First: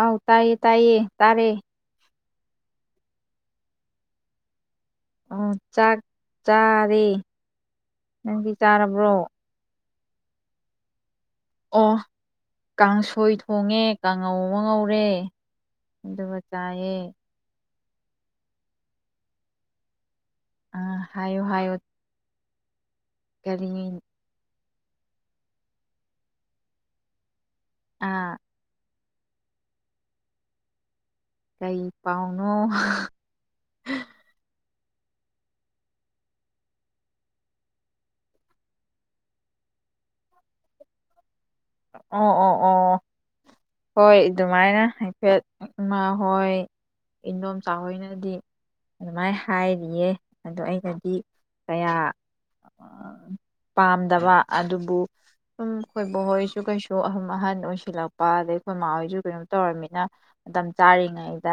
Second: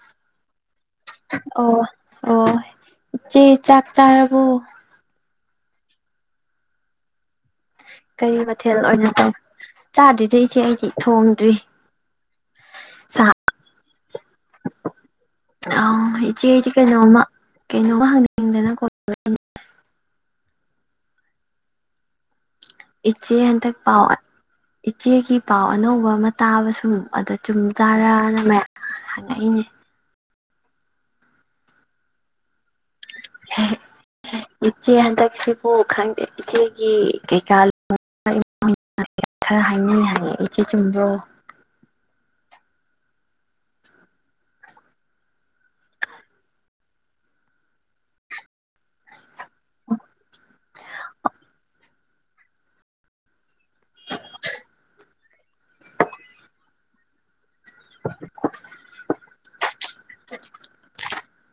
ꯑꯥꯎ ꯇꯥꯌꯦ ꯇꯥꯌꯦ ꯇꯥꯔꯦ ꯑꯣ ꯑꯣ ꯆꯦ ꯆꯥꯛ ꯆꯥꯔꯕꯣ ꯎꯝ ꯆꯥꯛ ꯆꯥꯔꯦ ꯀꯔꯤ ꯅꯪꯗꯤ ꯃꯊꯦꯜ ꯆꯥꯔꯕ꯭ꯔꯣ ꯑꯣꯏꯅ ꯇꯧ ꯆꯥꯗꯔꯤꯗ ꯏꯆꯦ ꯑꯩꯗꯤ ꯑꯣ ꯁꯥ ꯀꯥꯡꯁꯣꯏ ꯊꯣꯡꯉꯦ ꯀꯥꯡꯉꯧ ꯑꯃ ꯉꯧꯔꯦ ꯑꯗꯨꯒ ꯆꯥꯌꯦ ꯀꯩꯅꯣꯃ ꯍꯪꯅꯤꯡꯗꯅ ꯀꯣꯜ ꯇꯧꯔꯛꯏꯅꯦ ꯑꯩꯅ ꯍꯥꯏꯌꯨ ꯍꯥꯏꯌꯨ ꯏꯆꯦ ꯍꯟꯗꯛ ꯄꯥꯎ ꯑ ꯏꯆꯦ ꯒꯤ ꯄꯥꯎ ꯑꯅꯧꯕ ꯑꯃ ꯇꯥꯕ ꯁꯣꯝ ꯑꯗ ꯑꯥ ꯆꯨꯝꯖꯥꯠꯂꯥꯅ ꯃꯌꯥꯝ ꯍꯪꯉꯛꯏꯅꯤ ꯀꯩ ꯄꯥꯎꯅꯣ ꯍ ꯏꯆꯦ ꯍꯟꯗꯛꯁꯤꯕꯨ ꯈꯪꯗꯦꯏꯆꯦꯒꯤ ꯀꯩꯀꯥ ꯂꯨꯍꯣꯡꯕꯩ ꯑꯟꯏꯟꯇꯦꯜꯂꯤꯖꯤꯕꯜ ꯈꯔ ꯍꯥꯏꯅꯩ ꯍꯥꯏꯒꯦ ꯏꯆꯦ ꯆꯨꯝꯕꯔꯣ ꯑꯣ ꯑꯣ ꯑꯣ ꯍꯣꯏ ꯑꯗꯨꯃꯥꯏꯅ ꯍꯥꯏꯐꯦꯠ ꯏꯃꯥꯍꯣꯏ ꯏꯟꯗꯣꯝꯆꯥ ꯍꯣꯏꯅꯗꯤ ꯑꯗꯨꯃꯥꯏ ꯍꯥꯏꯔꯤꯌꯦ ꯑꯩꯅꯗꯤ ꯀꯌꯥ ꯄꯥꯝꯗꯕꯑꯗꯨꯕꯨ ꯁꯨꯝ ꯑꯩꯈꯣꯢ ꯕꯣꯛ ꯍꯣꯏꯁꯨ ꯀꯩꯁꯨ ꯑꯗꯨꯝ ꯑꯍꯟ ꯑꯣꯏꯁꯤꯜꯂꯛꯄ ꯑꯗꯩ ꯑꯗꯨ ꯀꯩꯅꯣ ꯇꯧꯔꯝꯃꯤ ꯅ ꯃꯇꯝ ꯆꯥꯔꯤꯉꯩ ꯗ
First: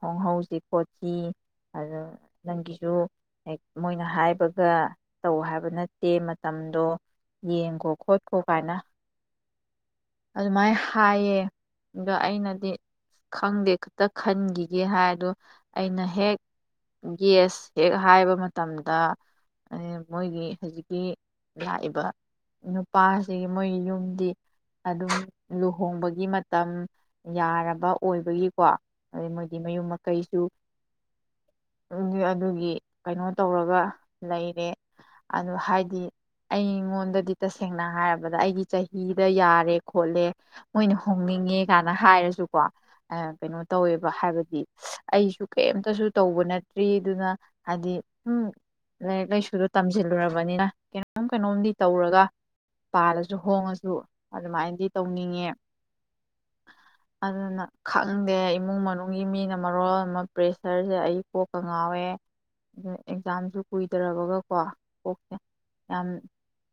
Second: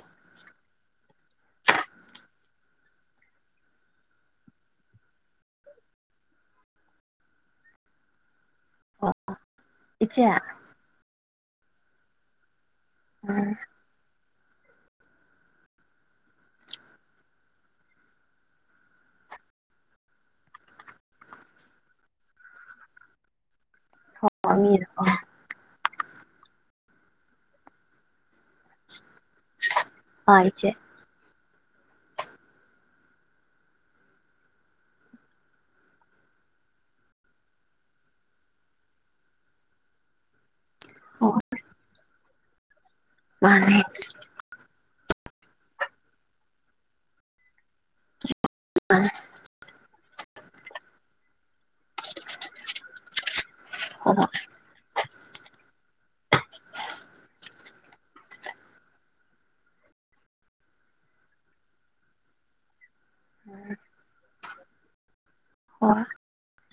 ꯍꯣꯡꯍꯧꯁꯤ ꯈꯣꯠꯁꯤ ꯑꯗꯨ ꯅꯪꯒꯤꯁꯨ ꯃꯣꯏꯅ ꯍꯥꯏꯕꯒ ꯇꯧ ꯍꯥꯏꯕ ꯅꯠꯇꯦ ꯃꯇꯝꯗꯣ ꯌꯦꯡꯒꯣ ꯈꯣꯠꯈꯣ ꯃꯥꯏꯅ ꯑꯣ ꯏꯆꯦ ꯑꯗꯨꯃꯥꯢ ꯍꯥ ꯍꯌꯦꯡ ꯒ ꯑꯩꯅꯗꯤ ꯈꯪꯗꯦ ꯈꯇ ꯈꯟꯒꯤꯒꯦ ꯍꯥꯏ ꯑꯗꯨ ꯑꯩꯅ ꯍꯦꯛ ꯌꯦꯁ ꯍꯦꯛ ꯍꯥꯏꯕ ꯃꯇꯝꯗ ꯑꯦ ꯃꯣꯏꯒꯤ ꯍꯧꯖꯤꯛꯀꯤ ꯂꯥꯛꯏꯕ ꯅꯨꯄꯥ ꯁꯤꯒꯤ ꯃꯣꯏ ꯌꯨꯝꯗꯤ ꯎꯝ ꯃꯤꯗꯣ ꯑꯗꯨꯝ ꯂꯨꯍꯣꯡꯕꯒꯤ ꯃꯇꯝ ꯌꯥꯔꯕ ꯑꯣꯏꯕꯒꯤ ꯑꯗꯩ ꯃꯣꯏꯗꯤ ꯃꯌꯨꯝ ꯑꯥ ꯃꯀꯩꯁꯨ ꯏꯆꯦ [inaudible] ꯑꯗꯨꯒꯤ ꯀꯩꯅꯣ ꯇꯧꯔꯒꯥ ꯂꯩꯔꯦ ꯑꯗꯨ ꯍꯥꯏꯗꯤ ꯑꯩꯉꯣꯟꯗꯥꯗꯤ ꯇꯁꯦꯡꯅ ꯍꯥꯏꯔꯕꯗ ꯑꯩꯒꯤ ꯆꯍꯤꯗ ꯌꯥꯔꯦ ꯈꯣꯠꯂꯦ ꯃꯣꯏꯅ ꯑꯣ ꯍꯣꯡꯅꯤꯡꯉꯦ ꯒꯥꯅ ꯍꯥꯏꯔꯁꯨ ꯀꯣ ꯑ ꯀꯩꯅꯣ ꯃꯥꯅꯦ ꯇꯩꯌꯦꯕ ꯍꯥꯏꯕꯗꯤ ꯑꯩꯁꯨ ꯀꯦꯝꯇꯁꯨ ꯇꯧꯕ ꯅꯠꯇ꯭ꯔꯤ ꯑꯗꯨꯅ ꯍꯥꯏꯗꯤ ꯍꯨꯝ ꯃꯥꯅꯦ ꯂꯥꯏꯔꯤꯛ ꯂꯥꯏꯁꯨꯁꯨ ꯇꯝ ꯆꯦꯜꯂꯨꯔꯕꯅꯤꯅ ꯀꯩꯅꯣꯝ ꯀꯩꯅꯣꯝꯗꯤ ꯇꯧꯔꯒ ꯄꯥꯜꯂꯖꯨ ꯍꯣꯡꯉꯖꯨ [unintelligible] ꯇꯧꯅꯤꯡꯏ ꯑꯗꯨꯅ ꯈꯪꯗꯦ ꯏꯃꯨꯡ ꯃꯅꯨꯡꯒꯤ ꯃꯤꯅꯥ ꯃꯔꯣꯜ ꯑꯃꯥ ꯄ꯭ꯔꯦꯁꯔꯖ‌ꯦ ꯑꯩ ꯀꯣꯛꯀꯥ ꯉꯥꯎꯏ ꯑꯦꯛꯖꯥꯝ ꯁꯨ ꯀꯨꯏꯗꯔ꯭ꯕꯒ ꯀꯣ ꯍꯣꯏ ꯌꯥꯝ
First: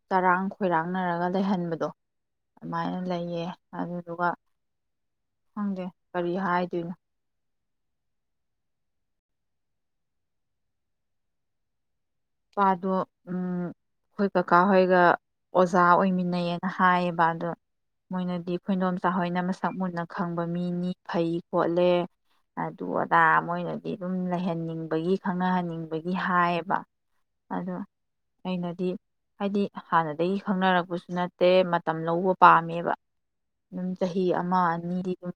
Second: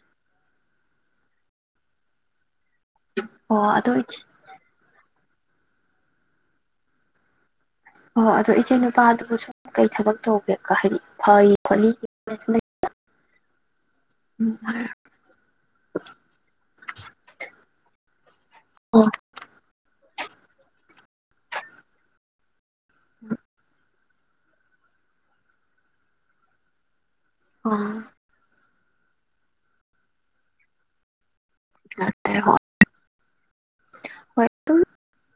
ꯆꯔꯪ ꯈꯣꯏꯔꯥꯟ ꯅꯔꯒ ꯂꯩꯍꯟ ꯕꯗꯨ ꯑꯗꯨꯃꯥꯏ ꯂꯩꯑꯦ ꯑꯣ ꯑꯗꯣ ꯏꯆꯦ ꯑꯗꯨꯒꯥ ꯀꯨꯪꯗꯦ ꯀꯔꯤ ꯍꯥꯏꯗꯣꯏꯅꯣ ꯑꯗꯨ ꯏꯆꯦ ꯅꯨꯄꯗꯨ ꯀꯔꯤ ꯊꯕꯛ ꯇꯦꯒꯥꯏ ꯍꯥꯏꯗꯤ ꯒꯩ ꯈꯣꯠꯂꯤ ꯅꯨꯄꯥꯗꯨ ꯑꯩꯈꯣꯌ ꯀꯥꯀꯥ ꯈꯣꯏꯒ ꯑꯣꯖꯥ ꯑꯣꯏꯃꯤꯟ ꯅꯩ ꯑꯥ ꯍꯥꯏ ꯑꯩꯈꯣꯌ ꯑꯦꯗꯣꯝꯆꯥ ꯈꯣꯏꯅꯥ ꯃꯁꯛ ꯃꯨꯟꯅꯥ ꯀꯨꯪꯕꯥ ꯃꯤꯅꯤ ꯒꯦꯏ ꯈꯣꯠꯂꯦ ꯑꯗꯨ ꯑꯗꯥ ꯃꯣꯏꯅꯗꯤ ꯑꯗꯨꯝ ꯂꯩꯖꯅꯥ ꯅꯤꯡ ꯕꯒꯤ ꯀꯅꯥ ꯎꯟ ꯅꯨꯡ ꯕꯥꯒꯤ ꯑꯗꯨ ꯔꯥꯏꯅꯥ ꯍꯥꯏꯗꯨ ꯍꯟꯅꯥ ꯗꯒꯤ ꯀꯅꯒ ꯅꯥꯔꯀ ꯄꯥꯁꯨ ꯅꯠꯇꯦ ꯃꯥꯇꯝ ꯂꯧꯕꯥ ꯄꯝꯃꯤꯕꯥ ꯆꯍꯤ ꯍꯣꯏ ꯑꯃꯥ ꯑꯗꯨꯝ ꯑꯅꯤꯗꯤ ꯑꯗꯨꯝ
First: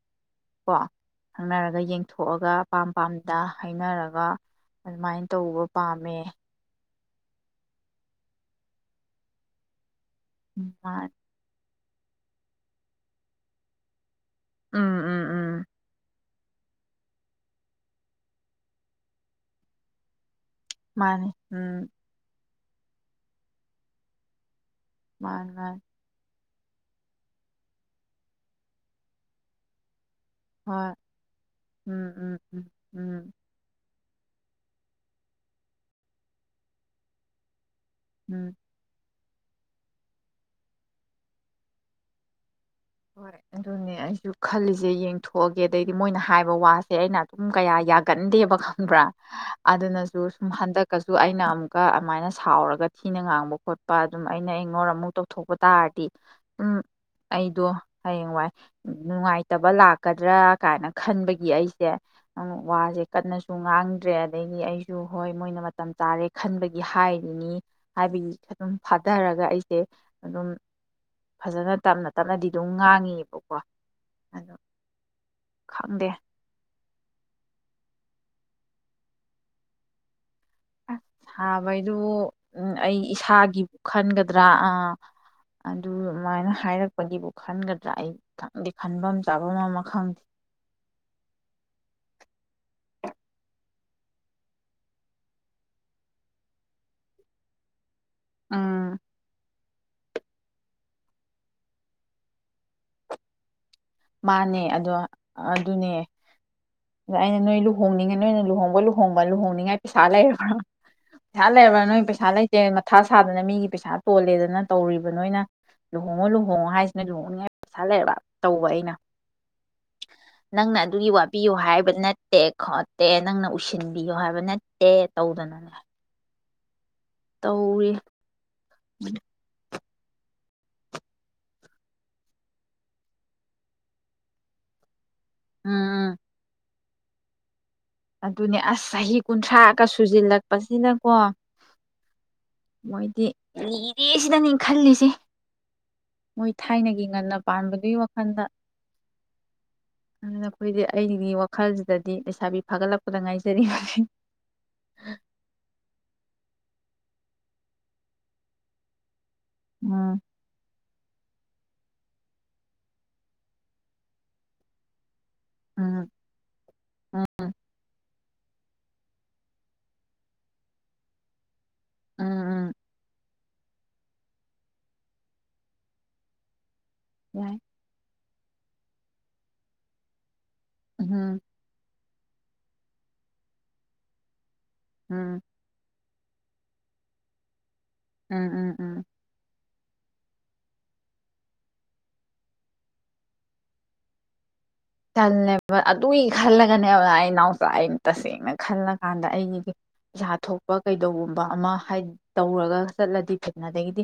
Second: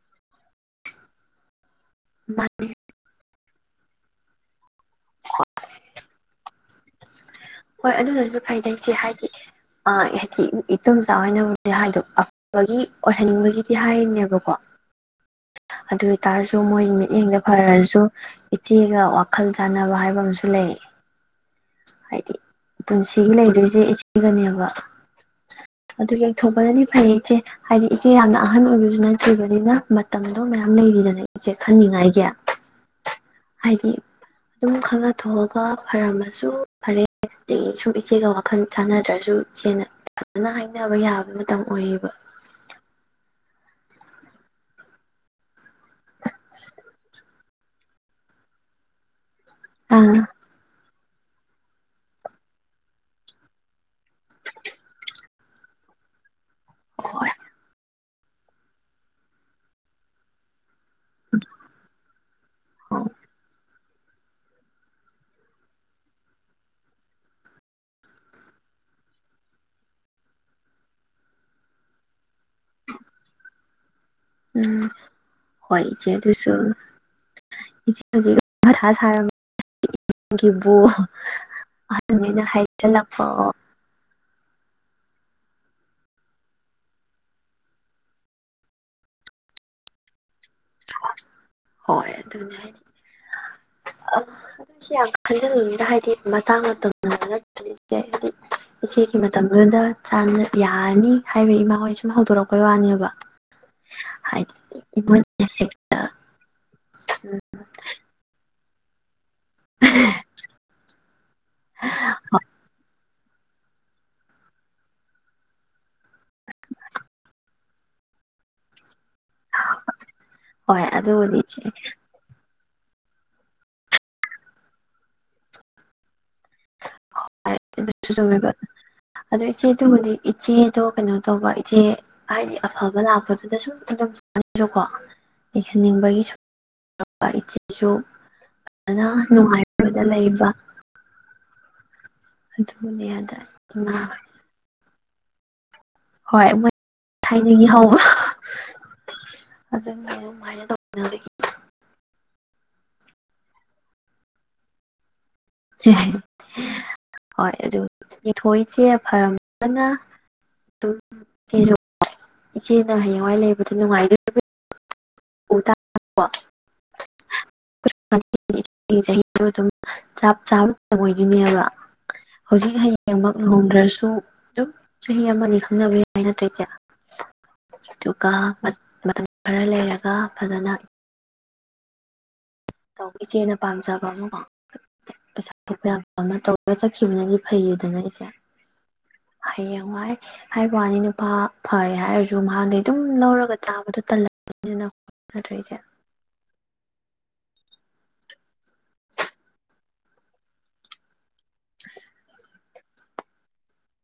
ꯀꯑꯣ ꯀꯨꯪꯅꯔꯛ ꯌꯦꯡ ꯊꯣꯛ ꯒꯥ ꯃꯥꯅꯤ ꯑꯄꯥꯝ ꯄꯝꯗ ꯍꯥꯏꯅꯔꯒ ꯑꯗꯨꯃꯥꯏꯅꯥ ꯇꯥꯕꯥ ꯄꯥꯝꯃꯤ ꯍꯣꯏ ꯑꯗꯨꯅꯗꯤ ꯒꯩꯗ ꯍꯥꯌꯗꯤ ꯑ ꯎꯝ ꯃꯥ ꯑꯦꯗꯣꯝꯆꯥꯍꯣꯏꯅꯥ ꯍꯥꯢꯗꯨ ꯑꯣꯏꯖꯅꯅꯤꯪꯕꯒꯤ ꯗꯤ ꯍꯥꯏꯅꯦꯕꯥ ꯎꯝ ꯎꯝ ꯎꯝ [unintelligible] ꯑꯗꯨ [unintelligible] ꯃꯣꯏ ꯃꯤꯠꯌꯦꯡꯗ ꯐꯔꯖꯨ ꯏꯆꯦꯒ ꯋꯥꯈꯜ ꯆꯥꯅꯕ ꯍꯥꯏꯕ ꯑꯝꯁꯨ ꯃꯥꯅꯤ꯫ ꯎꯝ ꯍꯥꯏꯗꯤ ꯄꯨꯟꯁꯤꯒꯤ ꯂꯩꯗꯣꯏꯖꯦ ꯏꯆꯦꯒꯅꯦꯕ꯫ ꯃꯥꯅꯤ ꯃꯥꯅꯤ꯫ ꯊꯣꯛ ꯄꯅꯗꯤ ꯐꯩꯌꯦ ꯏꯆꯦ ꯍꯥꯏꯗꯤ ꯏꯆꯦ ꯌꯥꯝꯅ ꯑꯍꯟ ꯑꯣꯏꯕꯖꯨ ꯅꯠꯇ꯭ꯔꯤꯕꯅꯤꯅ ꯃ ꯃꯇꯝꯗꯣ ꯃꯌꯥꯝ ꯍꯣꯏ ꯂꯩꯔꯤꯗꯅ ꯏꯆꯦ ꯎꯝ ꯈꯟꯅꯤꯉꯥꯏꯒꯤ ꯎꯝ ꯎꯝ ꯍꯥꯏꯗꯤ ꯑꯗꯨꯝ ꯈꯪꯅꯊꯣꯛꯑꯒ ꯐꯔꯝꯃ ꯁꯨ ꯐꯔꯦ [unintelligible] ꯏꯆꯦꯒ ꯎꯝ ꯎꯝ ꯋꯥꯈꯜ ꯆꯥꯟꯅꯗ꯭ꯔꯖꯨ ꯏꯆꯦꯅ [unintelligible] ꯍꯥꯏꯅꯕ ꯌꯥꯕꯩ ꯃꯇꯝ ꯑꯣꯏꯔꯤꯕ꯫ ꯑꯗꯨꯅꯤ ꯑꯩꯁꯨ ꯈꯜꯂꯤꯖꯤ ꯌꯦꯡꯊꯣꯛ ꯑꯗꯩꯗꯤ ꯃꯣꯏꯅ ꯍꯥꯏꯕ ꯋꯥꯁꯦ ꯑꯩꯅ ꯀꯌꯥ ꯌꯥꯒꯟꯗꯦꯕ ꯈꯡꯕ꯭ꯔꯥ ꯑꯗꯨꯅꯖꯨ ꯑꯥ ꯁꯨꯝ ꯍꯟꯗꯛ ꯀꯁꯨ ꯑꯩꯅ ꯑꯃꯨꯛ ꯑꯃꯥꯏꯅ ꯁꯥꯎꯔꯒ ꯊꯤꯅ ꯉꯥꯡꯕ ꯈꯣꯠꯄ ꯑꯗꯨꯝ ꯑꯩꯅ ꯏꯛꯅꯣꯔ ꯑꯃꯨꯛ ꯇꯧꯊꯣꯛꯄ ꯇꯥꯔꯗꯤ ꯎꯝ ꯍꯣꯏ ꯑꯩꯗꯣ ꯍꯌꯦꯡꯋꯥꯏ ꯅꯨꯡꯉꯥꯏꯇꯕ ꯂꯥꯛꯀꯗ꯭ꯔꯥ ꯀꯥꯏꯅ ꯈꯟꯕꯒꯤ ꯑꯩꯖꯦ ꯑꯃꯨꯛ ꯋꯥꯖꯦ ꯀꯟꯅꯖꯨ ꯉꯥꯡ ꯗ꯭ꯔꯦ ꯑꯗꯩꯗꯤ ꯑꯩꯖꯨ ꯍꯣꯏ ꯃꯣꯏꯅ ꯃꯇꯝ ꯆꯥꯔꯦ ꯈꯟꯕꯒꯤ ꯍꯥꯏꯔꯤꯅꯤ ꯍꯥꯏꯕꯒꯤ ꯑꯗꯨꯝ ꯐꯥꯗꯔꯒ ꯑꯩꯖꯦ ꯑꯗꯨꯝ ꯐꯖꯅ ꯇꯞꯅ ꯇꯞꯅꯗꯤ ꯗꯨꯝ ꯉꯥꯡꯉꯤꯅꯕꯀꯣ ꯎꯝ ꯍꯣꯢ ꯆꯦ ꯑꯗꯨꯁꯨ ꯏ ꯑꯗꯨꯗ ꯍꯊꯥ ꯁꯥꯔꯨꯅꯨ [unintelligible] ꯁꯥꯕꯕꯨ ꯑꯗꯨꯅ ꯑꯩ ꯍꯥꯏꯖꯜꯂꯛꯄ ꯏꯁꯥꯒꯤꯕꯨ ꯈꯟꯒꯗ꯭ꯔꯥ ꯑꯥ ꯑꯗꯨꯃꯥꯏꯅ ꯍꯥꯏꯔꯛꯄꯒꯤꯕꯨ ꯈꯟꯒꯗ꯭ꯔꯥ ꯑꯩ ꯈꯟꯗꯤ ꯈꯟꯕꯝ ꯆꯥꯕꯝ ꯑꯃ ꯈꯟ ꯍꯣꯏ ꯑꯗꯨꯅꯤ ꯍꯥꯏꯖꯦ ꯑꯁ ꯁꯤ ꯌꯥꯝ ꯈꯟꯖꯜꯂꯨꯅꯩꯗ ꯍꯥꯏꯗꯤ ꯃꯇꯥꯡ ꯃꯇꯝꯅ ꯖꯦ ꯑꯗꯨꯗꯤ ꯎꯝ ꯏꯆꯦꯒꯤ ꯃꯇꯝ ꯗꯨꯗ ꯆꯥꯟꯅ ꯌꯥꯔꯅꯤ ꯍꯥꯏꯕꯒꯤ ꯢꯃꯥ ꯍꯣꯏ ꯁꯨꯝ ꯍꯧꯗꯣꯔꯛꯄꯩ ꯋꯥꯅꯦꯕ ꯍꯥꯏꯗꯤ ꯃꯥꯅꯦ ꯑꯗꯣ ꯏꯃꯥꯍꯣꯏꯅ ꯑꯗꯨꯅꯦ ꯍꯦꯛꯇ ꯑꯗ ꯑꯩꯅ ꯅꯣꯏ ꯂꯨꯍꯣꯡꯅꯤꯡꯉ ꯅꯣꯏꯅ ꯂꯨꯍꯣꯡꯕ ꯂꯨꯍꯣꯡ ꯂꯨꯍꯣꯡꯅꯤꯡꯉꯥꯏ ꯄꯩꯁꯥ ꯂꯩꯔꯕ꯭ꯔꯥ ꯄꯩꯁꯥ ꯂꯩꯔꯕ꯭ꯔꯥ ꯅꯣꯏ ꯎꯩꯁꯥ ꯂꯩꯇꯦ ꯃꯊꯥ ꯁꯥꯗꯅ ꯃꯤꯒꯤ ꯄꯩꯁꯥ ꯇꯣꯜꯂꯦꯗꯅ ꯇꯧꯔꯤꯕ ꯅꯣꯏꯅ ꯂꯨꯍꯣꯡꯉꯣ ꯂꯨꯍꯣꯡꯉꯣ ꯍꯥꯏꯖꯤꯅ ꯂꯨꯍꯣꯡꯅꯤꯉꯥꯢ ꯄꯩꯁꯥ ꯂꯩꯔꯕ꯭ꯔꯥ ꯇꯧꯕ ꯑꯩ ꯅ꯫ ꯅꯪꯅ ꯍꯣꯏ ꯑꯗꯨꯒꯤ ꯑꯗꯨꯕꯨꯗꯤ ꯋꯥꯕꯤꯌꯨ ꯏꯆꯦ ꯍꯥꯏꯕ ꯅꯠꯇꯦ ꯈꯣꯠꯇꯦ ꯅꯪꯅ ꯎꯁꯤꯟꯕꯤꯌꯣ ꯍꯥꯏꯕ ꯅꯠꯇꯦ ꯇꯧꯗꯅꯅꯦ ꯍꯣꯏ ꯇꯧꯔꯤ ꯑꯗꯨꯁꯨ ꯆꯨꯝꯃꯦꯕ ꯑꯗꯨ ꯏꯆꯦ ꯑꯗꯨꯕꯨꯗꯤ ꯏꯆꯦꯗꯣ ꯀꯩꯅꯣ ꯇꯧꯕ ꯏꯆꯦ ꯍꯥꯏꯗꯤ ꯑꯐꯕ ꯂꯥꯛꯄꯗꯨꯗ ꯁꯨꯝ [unintelligible] ꯎꯝ ꯂꯩꯍꯟꯅꯤꯡꯕꯒꯤ ꯁꯨꯝ ꯥ [unintelligible] ꯏꯆꯦ ꯑꯗꯨꯅꯦ ꯑꯁ ꯆꯍꯤ ꯀꯨꯟꯊ꯭ꯔꯥꯒ ꯅꯨꯡꯉꯥꯏꯕꯗ ꯂꯩꯕ ꯁꯨꯖꯤꯜꯂꯛꯄꯁꯤꯅꯀꯣ ꯑꯗꯨꯕꯨꯅꯦ ꯃꯣꯏꯗꯤ ꯑꯗ ꯏꯃꯥ ꯂꯤꯔꯦ ꯁꯤꯗꯅꯦ ꯈꯜꯂꯤꯁꯦ꯫ ꯏ ꯃꯣꯏ ꯊꯥꯏꯅꯒꯤ ꯉꯟꯅ ꯊꯥꯏꯅꯒꯤ ꯄꯥꯟꯕꯗꯨꯒꯤ ꯍꯧꯕ ꯋꯥꯈꯜꯗ ꯑꯗꯨꯅ ꯑꯗꯨꯃꯥꯏꯅ ꯑꯩꯈꯣꯏꯗꯤ ꯇꯧꯅꯕꯒꯤ ꯑꯩꯒꯤ ꯋꯥꯈꯜꯁꯤꯗꯗꯤ ꯂꯩꯁꯥꯕꯤ ꯐꯥꯒꯠꯂꯛꯄꯗ ꯉꯥꯏꯖꯔꯤꯕꯅꯤ ꯍꯣꯏ ꯑꯗꯨ ꯊꯣꯏꯁꯦ ꯐꯔꯝ ꯑꯅ ꯎꯝ ꯏꯆꯦꯖꯨ ꯏꯆꯦꯅ ꯍꯌꯦꯡꯋꯥꯏ ꯂꯩꯕꯗ ꯅꯨꯡꯉꯥꯏꯗꯣꯏ ꯎꯝ [inaudible] [inaudible] ꯆꯞ ꯆꯥꯕ ꯑꯣꯏꯗꯣꯏꯅꯦꯕ ꯎꯝ ꯎꯝ ꯍꯧꯖꯤꯛ ꯍꯌꯦꯡ ꯃꯛ ꯂꯨꯍꯣꯡꯗ꯭ꯔꯁꯨ ꯑꯗꯨꯝ ꯆꯍꯤ ꯑꯃꯅꯤ ꯈꯪꯅꯕ ꯌꯥꯏ ꯅꯠꯇ꯭ꯔ ꯏꯆꯦ ꯎꯝ ꯑꯗꯨꯒ ꯃꯇꯝ ꯈꯔ ꯂꯩꯔꯒ ꯐꯖꯅ ꯎꯝ ꯇꯧ ꯏꯆꯦꯅ ꯄꯥꯝꯖꯕ ꯑꯃꯀꯣ ꯎꯝ ꯄꯩꯁꯥ ꯊꯣꯛꯄ ꯌꯥꯕ ꯑꯃ ꯇꯧꯔꯒ ꯆꯠꯈꯤꯕꯅꯗꯤ ꯐꯩꯌꯦ ꯎꯝ ꯎꯝ ꯎꯝ ꯍꯌꯦꯡ ꯋꯥꯏ ꯍꯥꯏꯕ ꯋꯥꯅꯤ ꯅꯨꯄꯥ ꯐꯔꯦ ꯍꯥꯏꯔꯁꯨ ꯃꯍꯥꯛꯗꯩ ꯑꯗꯨꯝ ꯂꯧꯔꯒ ꯆꯥꯕꯗꯣ ꯇꯜꯂꯦ ꯇꯜꯂꯦꯕ ꯑꯗꯨꯏ ꯈꯜꯂꯒꯅꯦꯕ ꯑꯩ ꯏꯅꯥꯎꯆꯥ ꯑꯩꯅꯥ ꯇꯁꯦꯡꯅ ꯈꯜꯂꯀꯥꯟꯗ ꯑꯩꯒꯤꯗꯤ ꯄꯩꯁꯥ ꯊꯣꯛꯄ ꯀꯩꯗꯧꯕꯝ ꯑꯃ ꯍꯥꯏ ꯇꯧꯔꯒ ꯆꯠꯂꯗꯤ ꯊꯦꯡꯅꯗꯩꯒꯤꯗꯤ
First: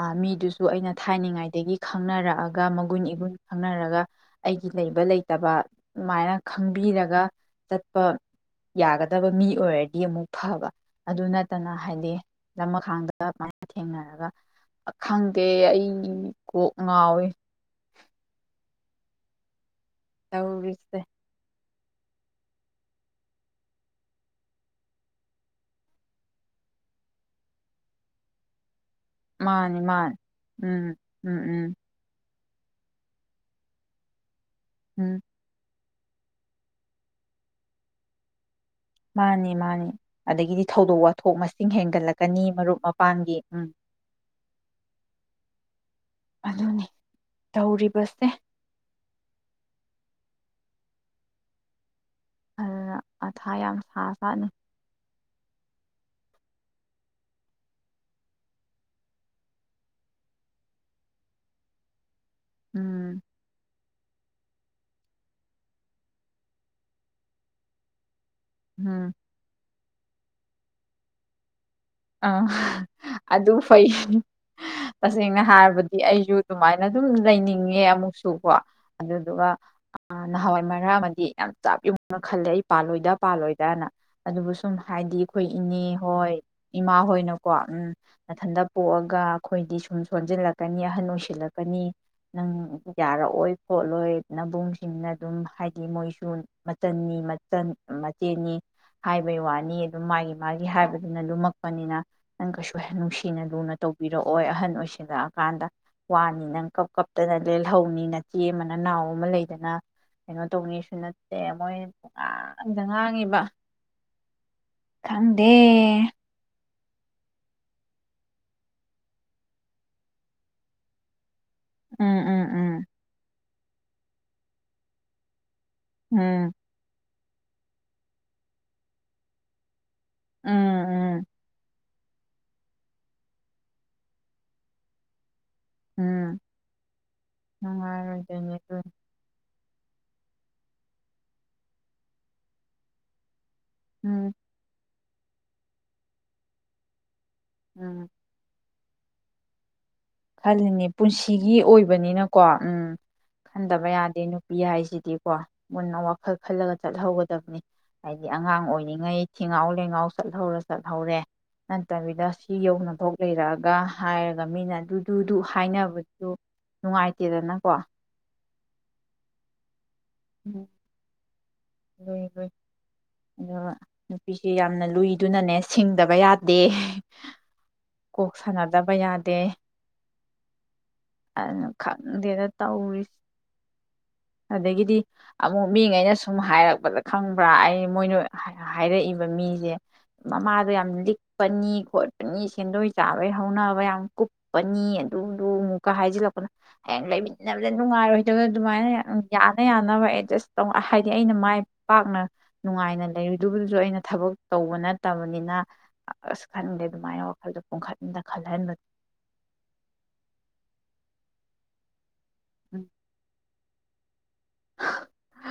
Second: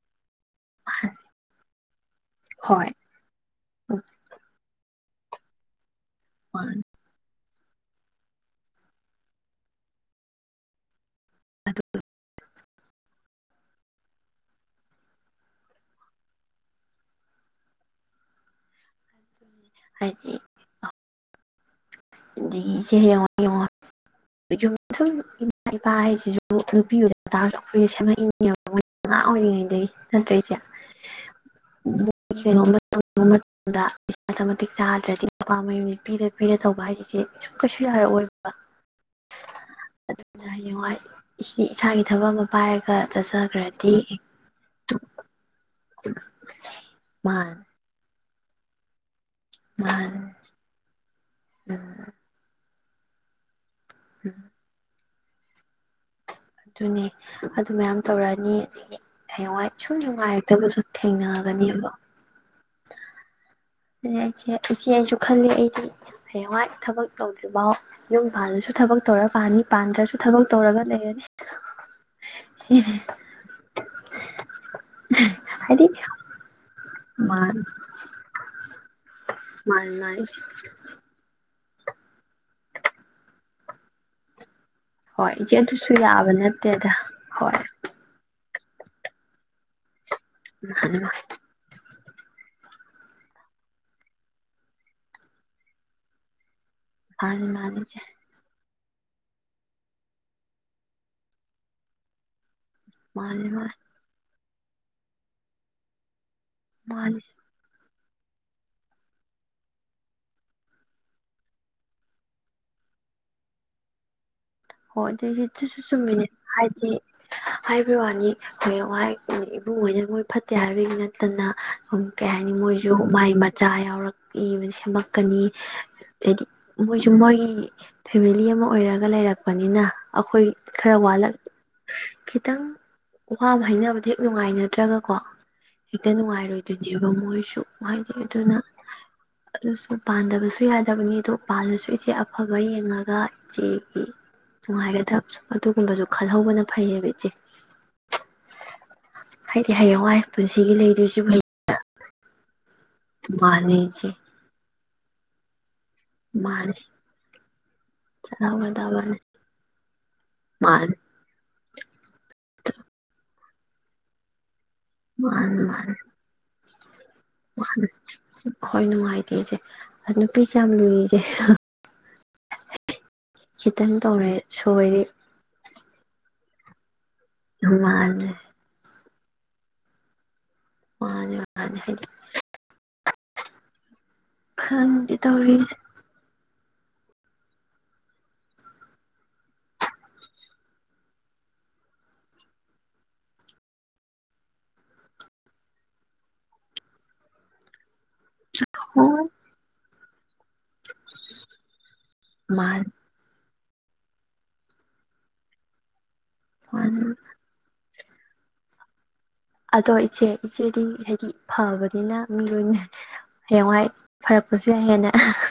ꯑ ꯃꯤꯗꯨꯁꯨ ꯑꯗꯨ ꯑꯩꯅ ꯊꯥꯏꯅꯉꯥꯏꯗꯒꯤ ꯈꯪꯅꯔꯛꯑꯒ ꯍꯣꯏ ꯃꯒꯨꯟ ꯏꯒꯨꯟ ꯈꯪꯅꯔꯒ ꯑꯩ ꯂꯩꯕ ꯂꯩꯇꯥ ꯇꯥꯕ ꯑꯗꯨꯃꯥꯏ ꯈꯟꯕꯤꯔꯒ ꯆꯠꯄ ꯌꯥꯒꯗꯥꯕ ꯃꯤ ꯑꯣꯏꯔꯗꯤ ꯑꯃꯨꯛ ꯐꯥꯕ ꯑꯗꯨ ꯅꯠꯇꯅ ꯑꯗꯨ ꯍꯥꯏꯗꯤ ꯂꯥꯃꯥꯈꯥꯡꯗ ꯃꯥꯒꯥ ꯊꯦꯡꯅꯔꯒ ꯈꯪꯗꯦ ꯑꯩ ꯀꯣꯛ ꯉꯥꯎꯏ ꯇꯧꯔꯤꯁꯦ ꯑꯗꯥꯒꯤ ꯏꯆꯦ ꯍꯥꯌꯦꯡꯋꯥꯏ ꯁꯨꯝ ꯏꯃꯥ ꯏꯄꯥ ꯍꯥꯏꯁꯤꯁꯨ ꯅꯨꯄꯤ ꯑꯣꯏꯖꯇ꯭ꯔꯥꯁꯨ ꯑꯩꯈꯣꯏꯁꯦ ꯁꯦꯝꯃꯛꯏꯅꯦꯕ ꯑꯉꯥꯡ ꯃꯥꯅꯤ ꯑꯣꯏꯔꯤꯉꯩꯗꯒꯤ ꯃꯥꯅꯤ ꯅꯠꯇ꯭ꯔ ꯏꯆꯦ ꯎꯝ ꯎꯝ ꯎꯝ ꯀꯩꯅꯣꯝꯃ ꯇꯧꯕ ꯃꯇꯝꯗ ꯏꯁꯥ ꯃꯥꯇꯤꯛ ꯎꯝ ꯆꯥꯗ꯭ꯔꯥꯗꯤ ꯅꯨꯄꯥ ꯃꯥꯌꯨꯝ ꯄꯤꯔꯥ ꯄꯤꯔꯥ ꯇꯧꯕ ꯍꯥꯏꯖꯦ ꯀꯩꯁꯨ ꯌꯥꯈꯛꯑꯣꯏ ꯃꯥꯅꯦ ꯃꯥꯅꯦ ꯑꯗꯒꯤꯗꯤ ꯍꯌꯦꯡꯋꯥꯏ ꯊꯧꯗꯣꯛ ꯋꯥꯊꯣꯛ ꯏꯁꯤ ꯃꯁꯤꯡ ꯏꯁꯥꯒꯤ ꯊꯕꯛ ꯍꯦꯟꯒꯠꯂꯠꯀꯅꯤ ꯑꯃ ꯃꯔꯨꯞ ꯄꯥꯏꯔꯒ ꯃꯄꯥꯡꯒꯤ ꯎꯝ ꯆꯠꯆꯈ꯭ꯔꯗꯤ ꯑꯗꯨꯅꯤ ꯃꯥꯟ ꯇꯧꯔꯤꯕꯁꯦ꯫ [unintelligible] ꯑ ꯃꯊꯥ ꯌꯥꯝ ꯄꯥꯖ ꯇꯅꯤ ꯗꯨꯅꯦ ꯑꯗꯨ ꯃꯌꯥꯝ ꯇꯧꯔꯅꯤ ꯍꯌꯦꯡꯋꯥꯏ ꯁꯨꯝ ꯅꯨꯉꯥꯏꯔꯛꯇꯕꯗꯨ ꯊꯦꯡꯅꯒꯅꯤꯕ꯫ ꯎꯝ ꯅꯤ ꯏꯆꯦ ꯏꯆꯦ ꯑꯩꯖꯨ ꯈꯜꯂꯦ ꯑꯩꯁꯨ ꯍꯌꯦꯡꯋꯥꯏ ꯊꯕꯛ ꯇꯧꯗꯔ꯭ꯤ ꯕꯥꯎ ꯌꯨꯝ ꯄꯥꯜꯂꯁꯨ ꯊꯕꯛ ꯎꯝ ꯇꯧꯔ ꯄꯥꯟꯅꯤ꯫ ꯄꯟꯗꯔ꯭ꯁꯨ ꯊꯕꯛ ꯇꯧꯔꯒꯥ ꯂꯩꯔꯅꯤ ꯑꯥ ꯍ ꯁꯤꯅꯤ ꯑꯗꯨ ꯐꯩ ꯍꯤ ꯇꯁꯦꯡꯅ ꯍꯥꯏꯗꯤ ꯍꯥꯏꯔꯕꯗꯤ ꯑꯩꯁꯨ ꯑꯗꯨꯃꯥꯏ ꯑꯗꯨꯝ ꯃꯥꯅꯤ ꯂꯩꯅꯤꯡꯏ ꯑꯃꯨꯛꯁꯨ ꯀꯣ ꯑꯗꯨꯗꯨꯒ ꯃꯥꯅꯤ ꯑ ꯃꯥꯅꯤ ꯏꯆꯦ ꯅꯍꯥꯟꯋꯥꯏ ꯃꯔꯛ ꯑꯃꯗꯤ ꯌꯥꯝ ꯆꯞ ꯌꯨꯡ ꯅ ꯈꯜꯂꯤ ꯑꯩ ꯄꯥꯂꯣꯏꯗ ꯄꯥꯂꯣꯏꯗꯅ ꯑꯗꯨꯕꯨ ꯁꯨ ꯎꯝ ꯍꯥꯏꯗꯤ ꯍꯣꯏ ꯈꯣꯏ ꯏꯆꯦ ꯑꯗꯨꯁꯨ ꯌꯥꯕ ꯏꯅꯦꯍꯣꯏ ꯅꯠꯇꯦꯗ ꯏꯃꯥ ꯍꯣꯏꯅ ꯀꯣ ꯍꯣꯏ ꯎꯝ ꯊꯟꯗ ꯄꯣꯛꯑꯒꯥ ꯑꯈꯣꯏꯗꯤ ꯁꯨꯝ ꯁ ꯁꯣꯟꯖꯤꯟ ꯂꯛ ꯀꯅꯤ ꯃꯥꯅꯤ ꯑꯍꯟ ꯃꯥꯅꯤ ꯑꯣꯏꯁꯤꯟ ꯂꯥꯛꯀꯅꯤ ꯌꯥꯔꯛꯑꯣꯏ ꯈꯣꯠꯂꯣꯏ ꯅꯕꯨꯡ ꯁꯤꯡꯅꯗꯨꯝ ꯍꯥꯏꯗꯤ ꯃꯤꯏꯁꯨ ꯃꯠ ꯇꯅꯤ ꯃꯥꯅꯤ ꯃꯆꯟ ꯃꯥꯅꯤ ꯏꯆꯦ ꯃꯆꯦꯅꯤ ꯍꯥꯏꯕꯩ ꯋꯥꯅꯤ ꯑꯗꯨꯝ ꯃꯥꯏ ꯃꯥꯒꯤ ꯗꯨꯕꯗꯨ ꯅ ꯂꯨꯝꯃꯛꯄꯅꯤꯅ ꯅꯪ ꯀꯩꯁꯨ ꯅꯨꯡꯁꯤꯅ ꯃꯥꯅꯤ ꯂꯨꯅ ꯃꯥꯅꯤ ꯇꯧꯕꯤꯔꯛ ꯑꯣꯏ ꯑꯍꯟ ꯑꯣꯏꯁꯤꯂꯛꯑꯀꯥꯟꯗ ꯋꯥꯅꯤ ꯅꯪ ꯀꯞ ꯃꯥꯅꯤ ꯀꯞꯇꯅ ꯂꯦꯜꯍꯧꯅꯤꯡ ꯅꯆꯦ ꯑꯃꯅ ꯅꯥꯎ ꯑꯃ ꯂꯩꯗꯅ ꯀꯩꯅꯣ ꯇꯧꯅꯤꯁꯨ ꯅꯠꯇꯦ ꯃꯣꯏ ꯄꯉꯥꯟꯗ ꯉꯥꯡꯉꯤꯕ ꯍꯣ ꯈꯪꯗꯦ ꯑꯗꯨꯖꯨ ꯁꯨ ꯆꯨꯝꯃꯤꯅꯦ ꯍꯥꯏꯗꯤ ꯍꯥꯏꯕꯩ ꯋꯥꯅꯤ ꯍꯌꯦꯡꯋꯥꯏ ꯏꯕꯨꯡꯉꯣꯏꯅ ꯃꯣꯏ ꯐꯠꯇꯦ ꯍꯥꯏꯕꯒꯤ ꯅꯠꯇꯅ ꯍꯝ ꯎꯝ ꯀꯦ ꯍꯥꯏꯅꯤ ꯎꯝ ꯃꯣꯏꯁꯨ ꯃꯥꯏ ꯃꯠ ꯆꯥ ꯌꯥꯎꯔꯛꯏ ꯃ ꯁꯦꯝꯃꯛꯀꯅꯤ ꯎꯝ ꯗꯩꯗꯤ ꯎꯝ ꯃꯣꯏꯁ ꯃꯣꯏ ꯏ ꯐꯦꯃꯤꯂꯤ ꯑꯃ ꯑꯣꯏꯔꯒ ꯂꯩꯔꯛ ꯄꯅꯤꯅ ꯑꯈꯣꯏ ꯎꯝ ꯈꯔ ꯎꯝ ꯋꯥꯠꯂꯛ ꯈꯤꯇꯪ ꯋꯥ ꯑꯃ ꯍꯥꯏꯅꯕꯗ ꯍꯦꯛ ꯅꯨꯡꯉꯥꯏꯅꯗ꯭ꯔꯒꯀꯣ ꯍꯦꯛꯇ ꯎꯝ ꯅꯨꯡꯉꯥꯏꯔꯣꯏꯗꯣꯏꯅꯦꯕ ꯃꯣꯏꯁꯨ ꯋꯍꯥꯏꯗꯤ ꯅꯨꯡꯉꯥꯏꯔꯣꯏꯗꯣꯏꯅꯦ ꯑꯗꯨꯅ ꯑꯗꯨ ꯑꯗꯨꯁꯨ ꯄꯥꯟꯗꯕꯁꯨ ꯌꯥꯗꯕꯅꯤꯗꯣ ꯄꯥꯜꯂꯁꯨ ꯏꯆꯦ ꯑꯐꯕ ꯌꯦꯡꯉꯒ ꯎꯝ [unintelligible] [inaudible] ꯑꯗꯨꯒꯨꯝꯕꯖꯨ ꯈꯜꯍꯧꯕꯅ ꯐꯩꯌꯦꯕ ꯏꯆꯦ ꯎꯝ ꯍꯥꯏꯗꯦ ꯍꯌꯦꯡꯋꯥꯏ ꯄꯨꯟꯁꯤꯒꯤ ꯂꯩꯗꯣꯏꯖꯤꯕꯨ ꯂꯩ ꯕꯅꯤꯅꯀꯣ ꯎꯝ ꯈꯟꯗꯕ ꯏꯆꯦ ꯌꯥꯗꯦ ꯅꯨꯄꯤ ꯍꯥꯏꯖꯤ ꯗꯤꯀꯣ ꯃꯨꯟꯅ ꯋꯥꯈꯜ ꯃꯥꯅꯤ ꯈꯜꯂꯒ ꯆꯠꯍꯧꯒꯗꯕꯅꯤ ꯍꯥꯏꯗꯤ ꯑꯉꯥꯡ ꯆꯠꯍꯧꯒꯗꯕꯅꯤ ꯑꯣꯏꯔꯤꯉꯩ ꯊꯤꯉꯥꯎ ꯂꯩꯉꯥꯎ ꯆꯠꯍꯧꯔ ꯃꯥꯅꯤ ꯆꯠꯍꯧꯔꯦ ꯅꯠꯇꯕꯤꯗ [inaudible] ꯌꯧꯅꯚꯧ ꯂꯩꯔꯑꯒ ꯍꯥꯏꯔꯒ ꯃꯤꯅ ꯑꯗꯨꯗꯨꯗꯨ ꯃꯥꯟꯅꯤ ꯃꯥꯟꯅꯤ ꯍꯥꯏꯅꯕꯗꯨ ꯅꯨꯡꯉꯥꯏꯇꯦꯗꯅꯀꯣ [inaudible] ꯍꯣꯏ ꯅꯨꯡꯉꯥꯏꯇꯦ ꯏꯆꯦ ꯑ ꯅꯨꯄꯤꯁꯦ ꯌꯥꯝ ꯂꯨꯏꯌꯦ ꯏꯆꯦ [unintelligible] ꯂꯨꯏ ꯂꯨꯏ ꯑꯗꯨꯒ ꯈꯤꯇꯪ ꯇꯧꯔꯦ ꯅꯨꯄꯤꯁꯦ ꯌꯥꯝꯅ ꯁꯣꯏꯔꯦ ꯂꯨꯏꯗꯨꯅꯅꯦ ꯁꯤꯡꯗꯕ ꯌꯥ ꯗꯦ ꯃꯥꯅꯦ ꯀꯣꯛ ꯁꯥꯟꯅꯗꯕ ꯌꯥ ꯇꯦ ꯃꯥꯅꯦ ꯑꯅ ꯃꯥꯅꯦ ꯍꯥꯏꯗꯤ ꯈꯪꯗꯦꯗ ꯇꯧꯔꯤ ꯑꯗꯒꯤꯗꯤ ꯈꯪꯗꯦ ꯑꯃꯨꯛ ꯇꯧꯔꯤꯁꯦ ꯃꯤꯉꯩꯅꯁꯨ [unintelligible] ꯍꯥꯏꯔꯛꯄꯗ ꯈꯪꯕ꯭ꯔꯥ ꯑꯩ ꯃꯣꯏꯅ ꯍꯥꯏ ꯍꯥꯏꯔꯛꯏꯕ ꯃꯤꯖꯦ ꯃꯃꯥꯗꯣ ꯌꯥꯝ ꯂꯤꯛꯄꯅꯤ ꯈꯣꯠꯄꯅꯤ ꯁꯦꯟꯗꯣꯏ ꯆꯥꯕꯩ ꯍꯧꯅꯕ ꯌꯥꯝ ꯀꯨꯞꯄꯅꯤ ꯑꯗꯨꯗꯨ ꯃꯨꯛꯀ ꯍꯥꯏꯖꯤꯜꯂꯛꯄꯅ ꯍꯑꯦꯡ ꯂꯩꯃꯤꯟꯅꯕꯗ ꯅꯨꯡꯉꯥꯏꯔꯣꯏ [inaudible] ꯗꯨꯃꯥꯏꯅ ꯎꯝ ꯍꯣꯏ ꯌꯥꯅ ꯌꯥ ꯅꯕ ꯑꯦꯖꯁ [inaudible] ꯗꯤ ꯑꯩꯅ ꯃꯥꯏ ꯄꯥꯛꯅ ꯃꯥꯅꯤ ꯅꯨꯉꯥꯏꯅ ꯂꯩꯔꯨ ꯗꯨꯕꯨꯖꯨꯖꯨ ꯑꯩꯅ ꯊꯕꯛ ꯇꯧꯕ ꯅꯠꯇꯕꯅꯤꯅ ꯑꯁ ꯈꯟꯗꯦ ꯃꯥꯅꯤ ꯗꯨꯃꯥꯏꯅ ꯋꯈꯜꯗꯣ ꯄꯨꯡꯈꯟ ꯗ ꯈꯟꯒꯟꯕꯅꯤ ꯑꯗꯣ ꯏꯆꯦ ꯏꯆꯦꯗꯤ ꯍꯩꯗꯤ ꯐꯕꯅꯤꯅ ꯃꯤ ꯂꯣꯏꯅ ꯍꯌꯦꯡꯋꯥꯏ ꯐꯔꯛꯄꯖꯨ ꯌꯥꯏ ꯍꯦꯟꯅ ꯑꯍꯍ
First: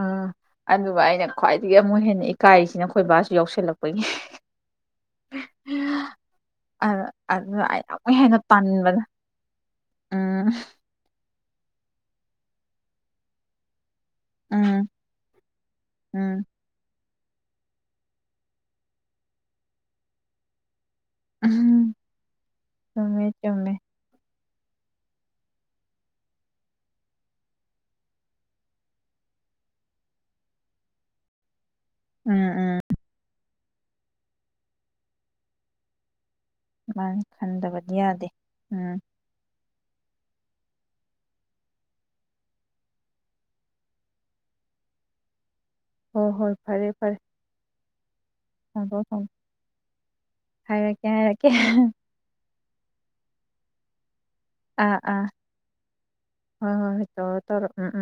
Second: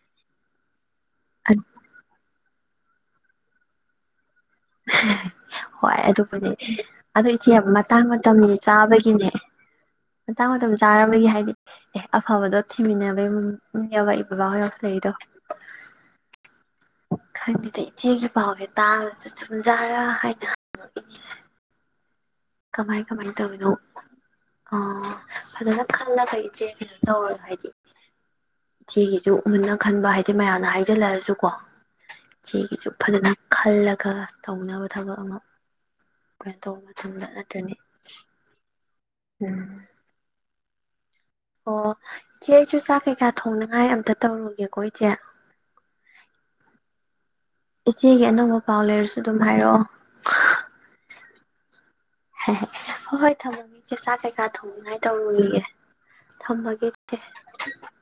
ꯎꯝ ꯑꯗꯨ ꯑꯩꯅ ꯈ꯭ꯋꯥꯢꯗꯒꯤ ꯑꯃꯨ ꯍꯦꯟꯅ ꯏ ꯇꯥꯏꯁꯤꯅ ꯑꯩꯈꯣꯏ ꯕꯥꯁꯨ ꯌꯥꯎꯁꯜꯂꯛꯄꯩꯅꯦ ꯍꯣꯏ ꯑꯗꯨꯕꯨꯗꯤ ꯑꯗꯣ ꯏꯆꯦ ꯑꯗꯨ ꯑꯩ ꯃꯇꯥꯡ ꯑꯃꯨꯛ ꯍꯦꯟꯅ ꯃꯇꯝꯗꯤ ꯇꯟꯕꯗ ꯆꯥꯕꯒꯤꯅꯦ ꯎꯝ ꯃꯇꯥꯡ ꯃꯇꯝ ꯆꯥꯔꯕꯒꯤ ꯍꯥꯢꯗꯤ ꯑꯦ ꯑꯐꯕꯥꯗꯣ ꯊꯤꯃꯤꯟꯅꯕꯩ ꯎꯝ [inaudible] ꯎꯝ [unintelligible] ꯈꯪꯗꯦꯗ ꯏꯆꯦꯒꯤ ꯄꯥꯎꯁꯦ ꯇꯥꯕꯗ [unintelligible] [unintelligible] ꯀꯃꯥꯏ ꯆꯨꯝꯃꯦ ꯀꯃꯥꯏ ꯇꯧꯔꯤꯅꯣ ꯆꯨꯝꯃꯦ ꯑ ꯐꯖꯅ ꯈꯪꯅꯒ꯭ꯔꯦ ꯏꯆꯦꯒꯤ ꯍꯥꯏꯗꯤ ꯏꯆꯦꯒꯤꯖꯨ ꯃꯨꯟꯅ ꯈꯟꯕ ꯍꯥꯏꯗꯤ ꯃꯌꯥꯝꯅ ꯍꯥꯏꯖꯤꯜꯂꯛ ꯑꯁꯨꯀꯣ ꯎꯝ ꯎꯝ ꯏꯆꯦꯒꯤꯁꯨ ꯐꯖꯅ ꯈꯜꯂꯒ ꯇꯧꯅꯕ ꯊꯕꯛ ꯑꯃꯨꯛ [unintelligible] ꯍꯤꯡꯗꯕꯗꯤ ꯌꯥꯗꯦ ꯎꯝ ꯎꯝ ꯑꯣ ꯏꯆꯦ ꯑꯩꯁꯨ ꯆꯥꯛ ꯀꯩꯀꯥ ꯊꯣꯡꯅꯉꯥꯏ ꯑꯝꯇ ꯇꯧꯔꯨꯒꯦꯀꯣ ꯏꯆꯦ ꯍꯣꯏ ꯍꯣꯏ ꯐꯔꯦ ꯐꯔꯦ ꯏꯆꯦꯒꯤ ꯑꯅꯧꯕ ꯄꯥꯎ ꯊꯣꯡꯗꯣꯛ ꯂꯩꯔꯁꯨ ꯊꯣꯡ ꯑꯗꯨꯝ ꯍꯥꯏꯔꯛ ꯑꯣ ꯍꯥꯏꯔꯛꯀꯦ ꯍꯥꯏꯔꯛꯀꯦ ꯍꯣꯏ ꯍꯣꯏ ꯊꯝꯃꯒꯦ ꯏꯆꯦ ꯆꯥꯛ ꯀꯩ ꯆꯥꯛ ꯑꯥ ꯊꯣꯡꯅꯉꯥꯏ ꯑꯥ ꯇꯧꯔꯨꯒꯤꯒꯦ ꯍꯣꯏ ꯊꯝꯃꯒꯦ ꯍꯣꯏ ꯍꯣꯏ ꯇꯧꯔꯣ ꯇꯧꯔꯣ ꯎꯝ ꯎꯝ